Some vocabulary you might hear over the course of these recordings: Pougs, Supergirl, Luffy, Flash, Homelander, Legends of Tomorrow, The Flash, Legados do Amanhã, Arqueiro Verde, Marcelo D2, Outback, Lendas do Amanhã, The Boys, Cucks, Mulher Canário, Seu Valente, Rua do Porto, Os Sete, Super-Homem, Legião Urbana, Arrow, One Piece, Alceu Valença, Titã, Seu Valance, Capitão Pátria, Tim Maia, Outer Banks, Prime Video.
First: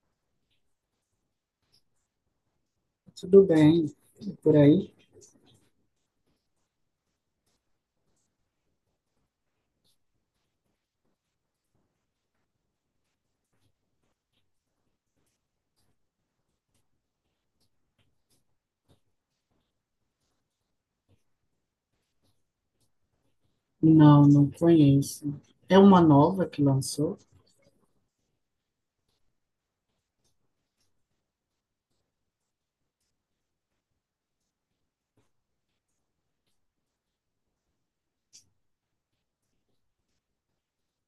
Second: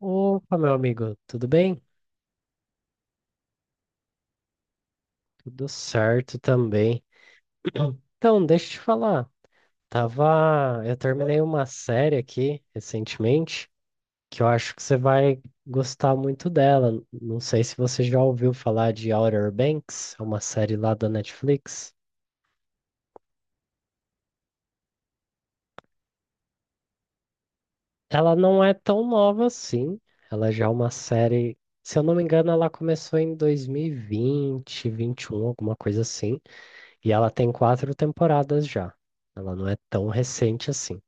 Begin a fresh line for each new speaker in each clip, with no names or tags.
Opa, meu amigo, tudo bem?
Tudo bem. Por aí?
Tudo certo também. Então, deixa eu te falar. Eu terminei uma série aqui recentemente que eu acho que você vai gostar muito dela. Não sei se você já ouviu falar de Outer Banks, é uma série lá da Netflix.
Não, não conheço. É uma nova que lançou?
Ela não é tão nova assim. Ela já é uma série, se eu não me engano, ela começou em 2020, vinte e um, alguma coisa assim. E ela tem quatro temporadas já. Ela não é tão recente assim.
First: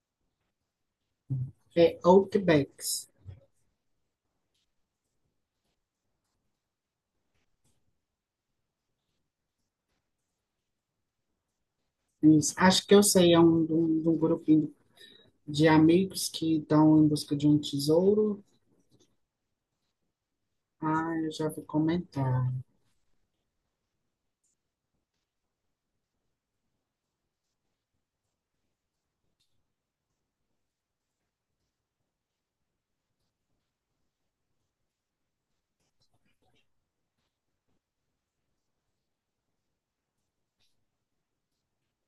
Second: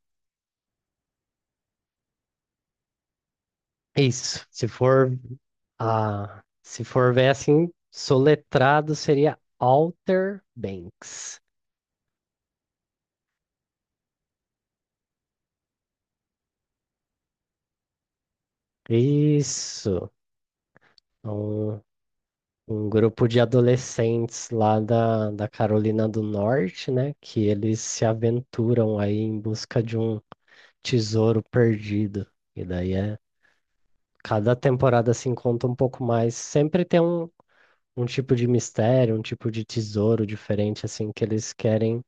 É Outbacks.
Isso. Se for ver assim, soletrado seria Outer Banks.
Isso. Acho que eu sei, é de um grupinho de amigos que estão em busca de um tesouro.
Isso.
Ah, eu já vi
Um,
comentar.
um grupo de adolescentes lá da Carolina do Norte, né? Que eles se aventuram aí em busca de um tesouro perdido. E daí é. Cada temporada se conta um pouco mais. Sempre tem um tipo de mistério, um tipo de tesouro diferente, assim, que eles querem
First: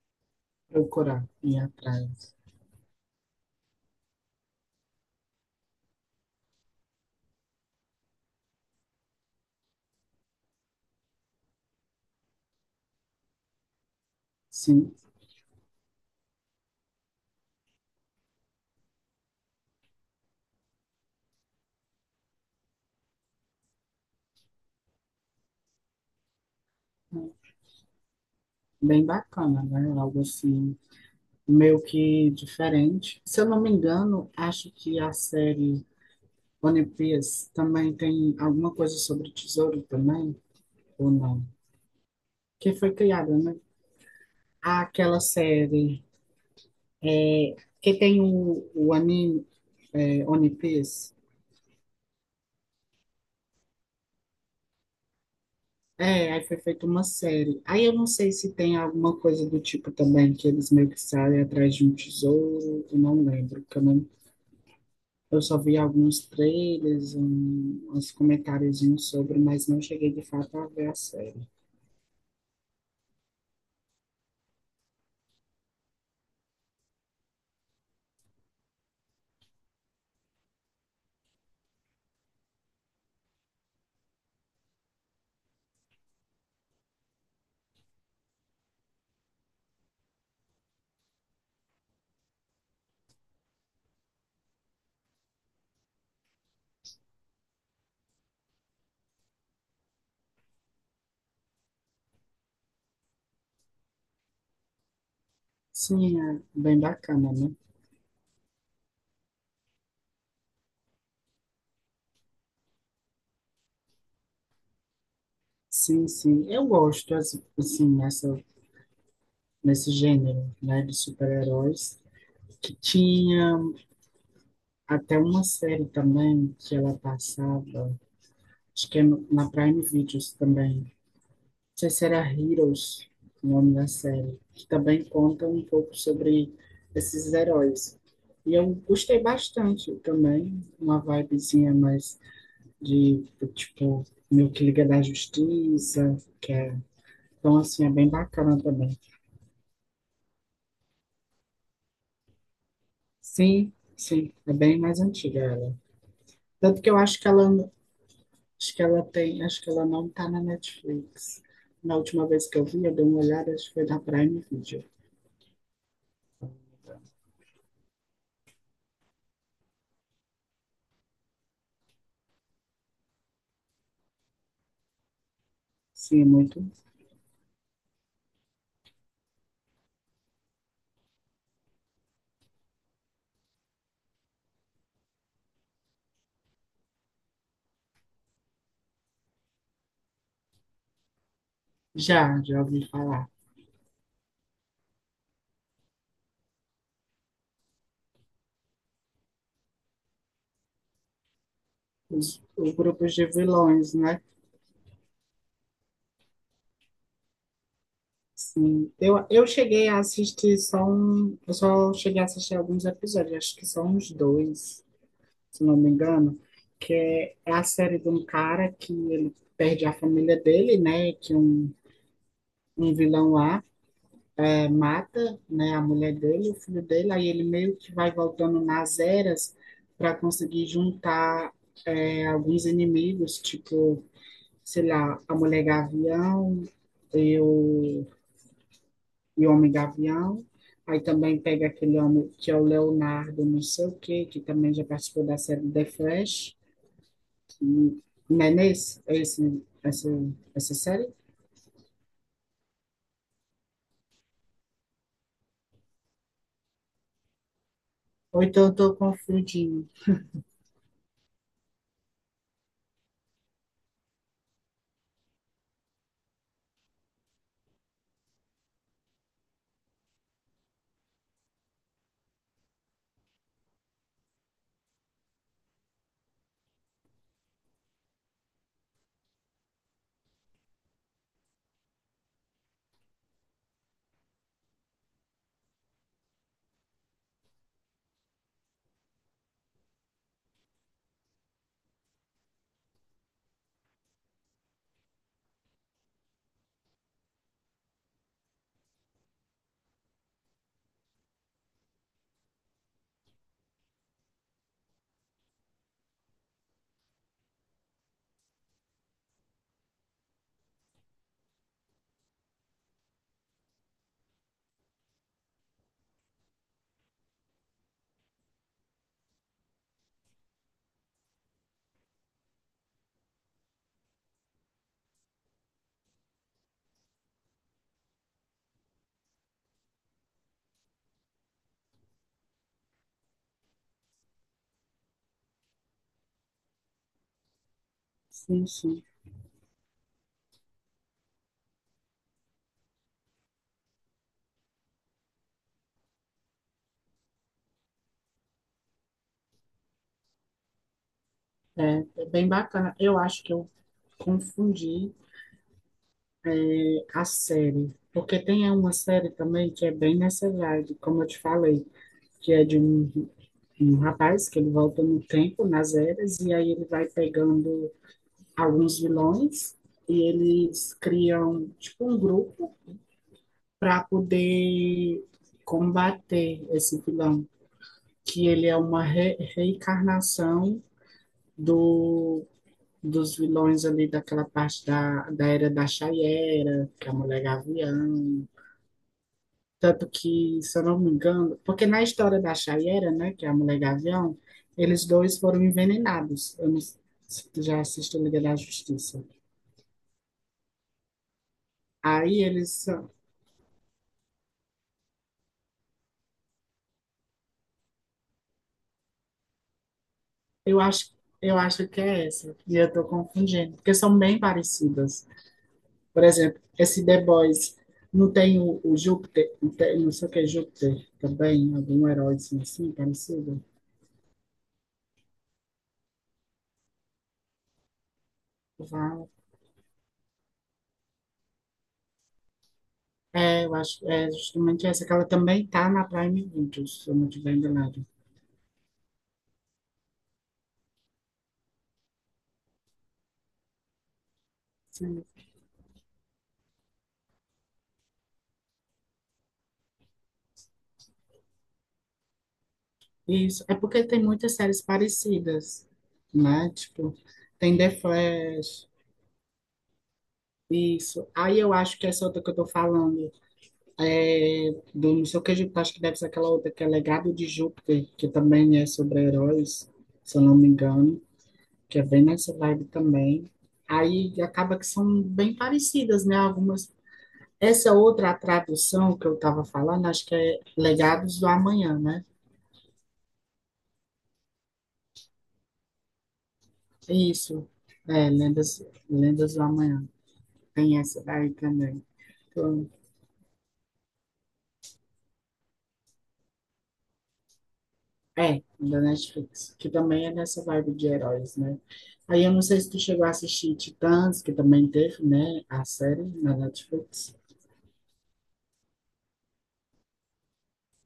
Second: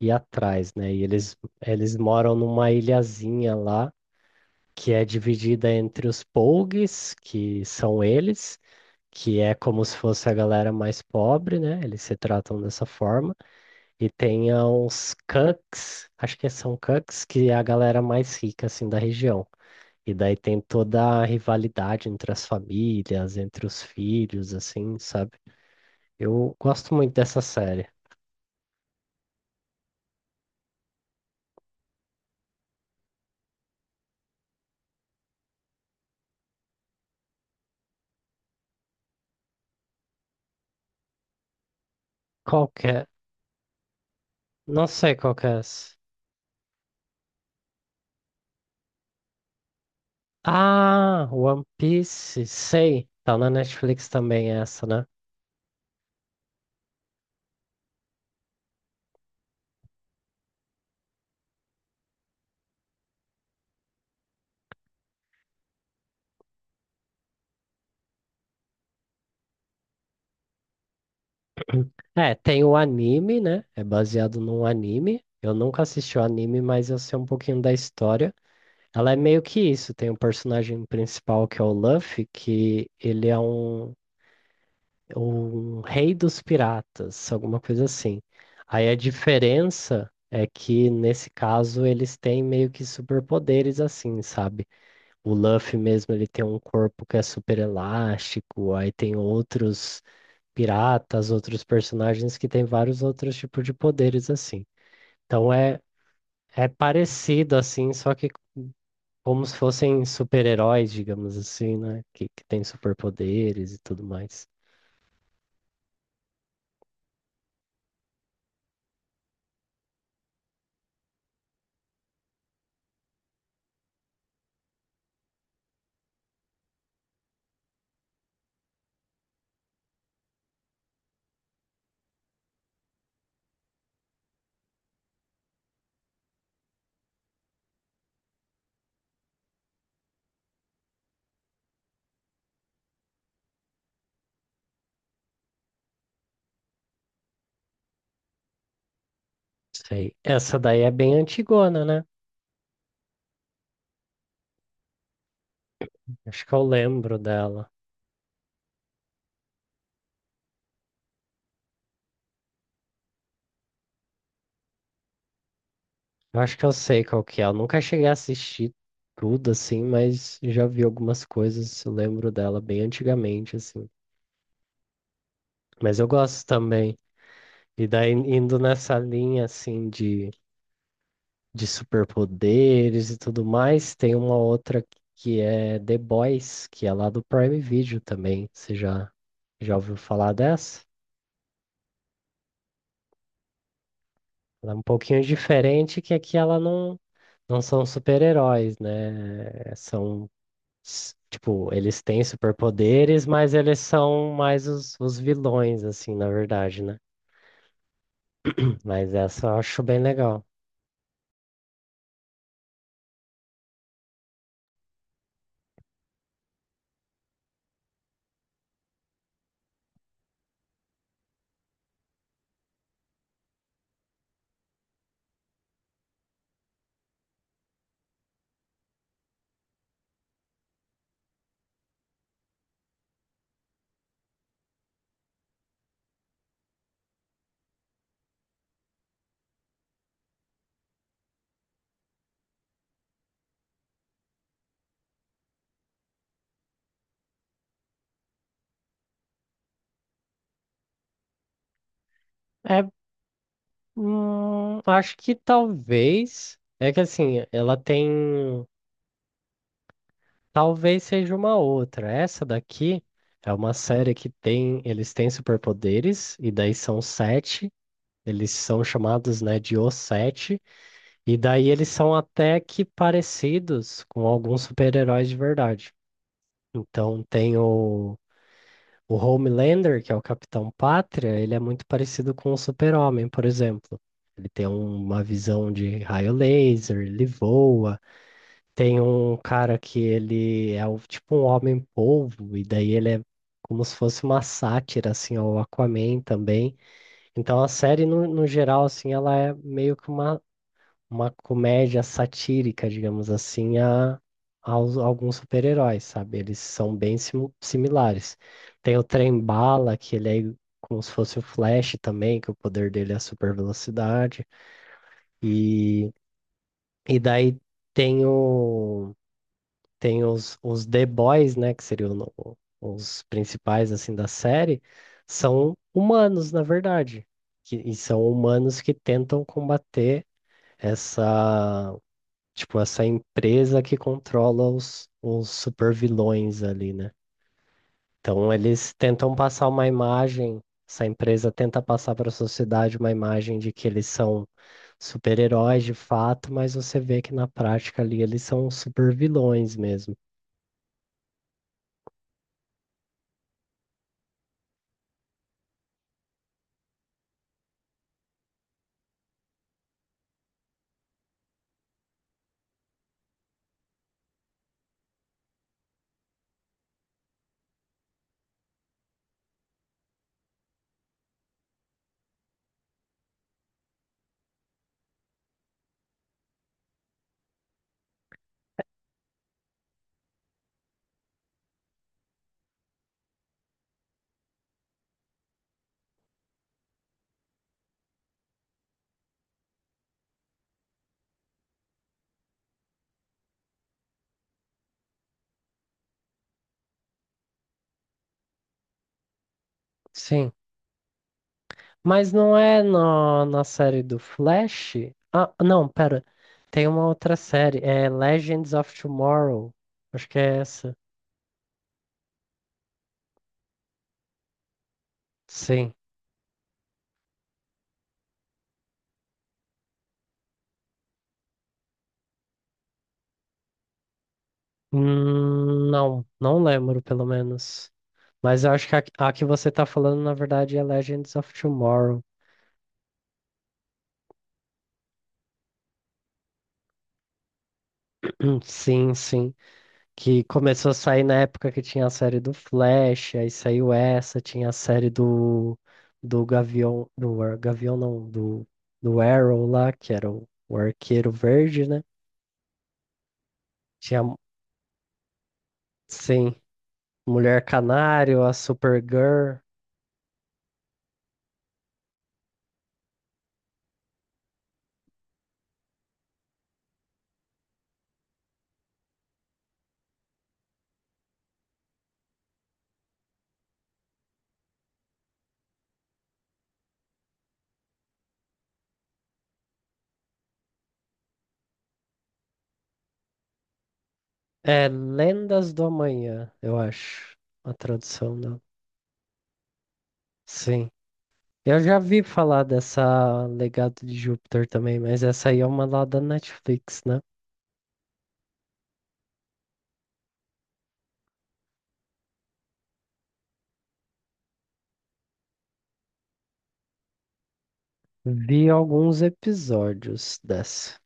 ir atrás, né? E
Procurar,
eles,
ir
eles
atrás.
moram numa ilhazinha lá, que é dividida entre os Pougs, que são eles, que é como se fosse a galera mais pobre, né? Eles se tratam dessa forma. E tem
Sim,
os Cucks, acho que são Cucks, que é a galera mais rica, assim, da região. E daí tem toda a rivalidade entre as famílias, entre os filhos, assim, sabe? Eu gosto muito dessa série.
bem bacana, né? Algo assim, meio que diferente. Se eu não me engano, acho que a série One Piece também tem alguma coisa sobre tesouro também, ou não?
Qual
Que
que
foi
é?
criada, né? Há
Não sei
aquela
qual que é essa.
série, é, que tem o anime, é, One Piece.
Ah, One Piece, sei. Tá na Netflix também essa, né?
É, aí foi feita uma série. Aí eu não sei se tem alguma coisa do tipo também, que eles meio que saem atrás de um tesouro, eu não lembro. Porque eu eu só vi alguns trailers, um, uns comentáriozinhos sobre, mas não cheguei de fato a ver a série.
É, tem o anime, né? É baseado num anime. Eu nunca assisti o anime, mas eu sei um pouquinho da história. Ela é meio que isso. Tem o personagem principal que é o Luffy, que ele é um rei dos piratas, alguma coisa assim. Aí a diferença é que nesse caso eles têm meio que superpoderes assim, sabe? O Luffy mesmo, ele tem um corpo que é super elástico, aí tem outros piratas, outros personagens que têm vários outros tipos de poderes assim. Então é
Sim, é
é
bem bacana,
parecido
né?
assim, só que como se fossem super-heróis, digamos assim, né? Que tem superpoderes e tudo mais.
Sim, sim. Eu gosto, assim, nesse gênero, né, de super-heróis. Que tinha até uma série também que ela passava, acho que é na Prime Videos também. Não sei se era Heroes, o nome da série, que também conta um pouco sobre esses heróis. E eu gostei bastante também, uma vibezinha mais de, tipo, meio que Liga da Justiça, que é... Então, assim, é bem bacana também.
Sei. Essa daí é bem antigona, né?
Sim, sim, é bem mais antiga ela.
Acho que eu
Tanto que eu
lembro
acho que
dela.
ela acho que ela tem, acho que ela não tá na Netflix. Na última vez que eu vi, eu dei uma olhada, acho que foi na Prime Video.
Eu acho que eu sei qual que é. Eu nunca cheguei a assistir tudo assim, mas já vi algumas coisas, eu lembro dela bem antigamente assim. Mas eu
Sim, é
gosto
muito.
também. E daí indo nessa linha assim de superpoderes e tudo mais, tem uma outra que é The Boys, que é lá do Prime Video também. Você já ouviu falar dessa?
Já, já ouvi falar.
Ela é um pouquinho diferente, que aqui ela não são super-heróis, né? Tipo, eles têm
Os grupos
superpoderes,
de
mas eles
vilões, né?
são mais os vilões, assim, na verdade, né?
Sim.
Mas
Eu,
essa
eu
eu acho
cheguei
bem
a
legal.
assistir só um, eu só cheguei a assistir alguns episódios, acho que são uns dois, se não me engano, que é, é a série de um cara que ele perde a família dele, né? Que um vilão lá, é, mata, né, a mulher dele, o filho dele, aí ele meio que vai voltando nas eras para conseguir juntar, é, alguns inimigos, tipo, sei lá, a mulher gavião e o, e o homem gavião. Aí também pega aquele homem que é o Leonardo, não sei o quê, que também já participou da série The Flash. E, não é nesse? É esse, né? Essa série?
É, acho que talvez. É que assim, ela tem.
Ou então eu tô confundindo.
Talvez seja uma outra. Essa daqui é uma série que tem. Eles têm superpoderes, e daí são sete. Eles são chamados, né, de Os Sete. E daí eles são até que parecidos com alguns super-heróis de verdade. Então tem o Homelander, que é o Capitão Pátria, ele é muito parecido com o Super-Homem, por exemplo. Ele tem uma visão de raio laser, ele voa. Tem um cara que ele é tipo um homem-polvo, e daí ele é como se fosse uma sátira, assim, ao Aquaman também. Então a série, no geral, assim, ela é meio que uma comédia satírica, digamos assim, a alguns super-heróis, sabe? Eles são bem similares. Tem o Trem-Bala, que ele é como se fosse o Flash também, que o poder dele é a super velocidade. E, e daí tem, o, tem os The Boys, né? Que seriam os principais, assim, da série. São humanos, na verdade. E são humanos que tentam combater essa tipo, essa empresa que controla os supervilões ali, né? Então
Sim,
eles
sim.
tentam passar uma imagem, essa empresa tenta passar para a sociedade uma imagem de que eles são super-heróis de fato, mas você vê que na prática ali eles são supervilões mesmo.
É, é bem bacana. Eu acho que eu confundi, é, a série, porque tem uma série também que é bem nessa vibe, como eu te falei, que é de um, um rapaz que ele volta no tempo, nas eras, e aí ele vai pegando alguns vilões e eles criam tipo um grupo para poder combater esse vilão, que ele é uma reencarnação do dos vilões ali daquela parte da era da Chayera, que é a Mulher Gavião. Tanto que, se eu não me engano, porque na história da Chayera, né, que é a Mulher Gavião, eles dois foram envenenados. Eu não, se tu já assistiu Liga da Justiça.
Sim. Mas
Aí
não
eles
é
são,
na série do Flash? Ah, não, pera. Tem uma outra série, é Legends of Tomorrow. Acho que é
eu
essa.
acho, eu acho que é essa, e eu tô confundindo, porque são bem parecidas.
Sim.
Por exemplo, esse The Boys não tem o Júpiter, não, não sei o que é Júpiter também, algum herói assim, assim parecido.
Não, não lembro, pelo menos. Mas eu acho que a que você tá falando, na verdade, é Legends of Tomorrow.
É, eu acho, é justamente essa, que ela também tá na Prime Videos, se eu não tiver enganado.
Sim, sim. Que começou a sair na época que tinha a série do Flash, aí saiu essa, tinha a série
Sim.
do Gavião, do Gavião não, do Arrow lá, que era o Arqueiro Verde, né?
Isso, é porque tem
Tinha,
muitas séries parecidas,
sim,
né? Tipo,
Mulher
tem The
Canário, a
Flash,
Supergirl.
isso. Aí eu acho que essa outra que eu tô falando, é do não sei o que, Júpiter, acho que deve ser aquela outra que é Legado de Júpiter, que também é sobre heróis, se eu não me engano, que é bem nessa vibe também. Aí acaba que são bem parecidas, né? Algumas. Essa outra tradução que eu estava falando, acho que é Legados do Amanhã, né?
É, Lendas do Amanhã, eu
É
acho,
isso,
a
é,
tradução.
Lendas, Lendas do Amanhã.
Sim.
Tem essa daí
Eu já
também.
vi falar
Então,
dessa Legado de Júpiter também, mas essa aí é uma lá da Netflix, né?
é, da Netflix, que também é nessa vibe de heróis, né? Aí eu não sei se tu chegou a assistir Titãs, que também teve, né? A série na Netflix.
Vi alguns episódios dessa.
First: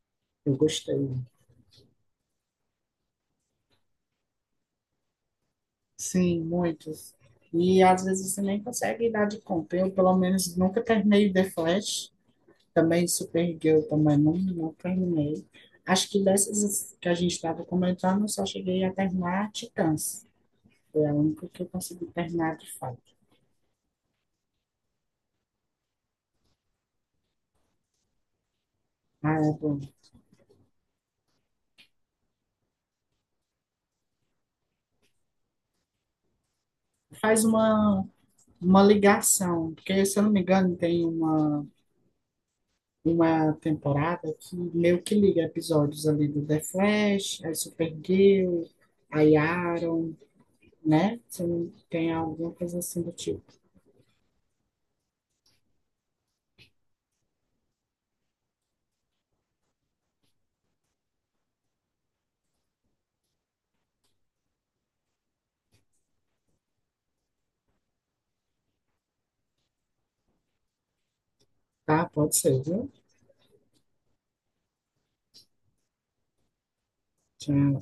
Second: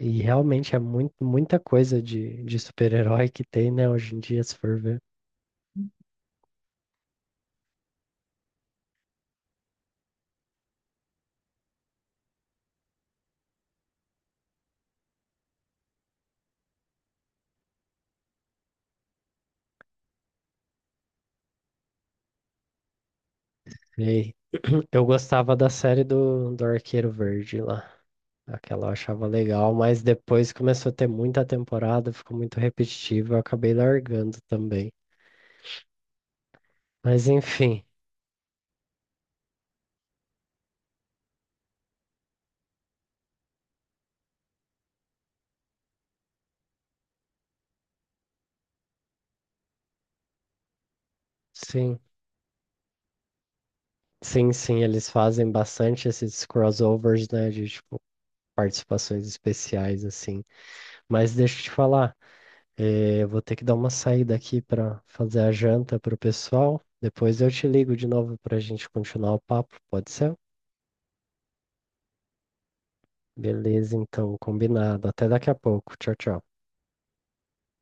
E
Eu
realmente é
gostei.
muito, muita coisa de super-herói que tem, né, hoje em dia, se for ver.
Sim, muitos. E às vezes você nem consegue dar de conta. Eu, pelo menos, nunca terminei The Flash. Também Supergirl, também não, não terminei. Acho que dessas que a gente estava comentando, eu só cheguei a terminar Titãs. Foi a única que eu consegui terminar de fato.
E eu gostava da série do Arqueiro Verde lá. Aquela eu achava
Ah, é
legal,
bom.
mas depois começou a ter muita temporada, ficou muito repetitivo, eu acabei largando também. Mas
Faz
enfim,
uma ligação, porque se eu não me engano, tem uma temporada que meio que liga episódios ali do The Flash, aí Supergirl, a Arrow, né? Se não-
sim.
Tem alguma coisa assim do tipo.
Sim, sim, eles fazem bastante esses crossovers, né, de tipo participações especiais assim. Mas deixa eu te falar, eu vou ter que dar uma saída aqui para fazer a janta pro pessoal. Depois eu te ligo de novo para a gente continuar o papo, pode ser?
Tá, pode ser, viu?
Beleza, então, combinado. Até daqui a pouco. Tchau, tchau.
Tchau.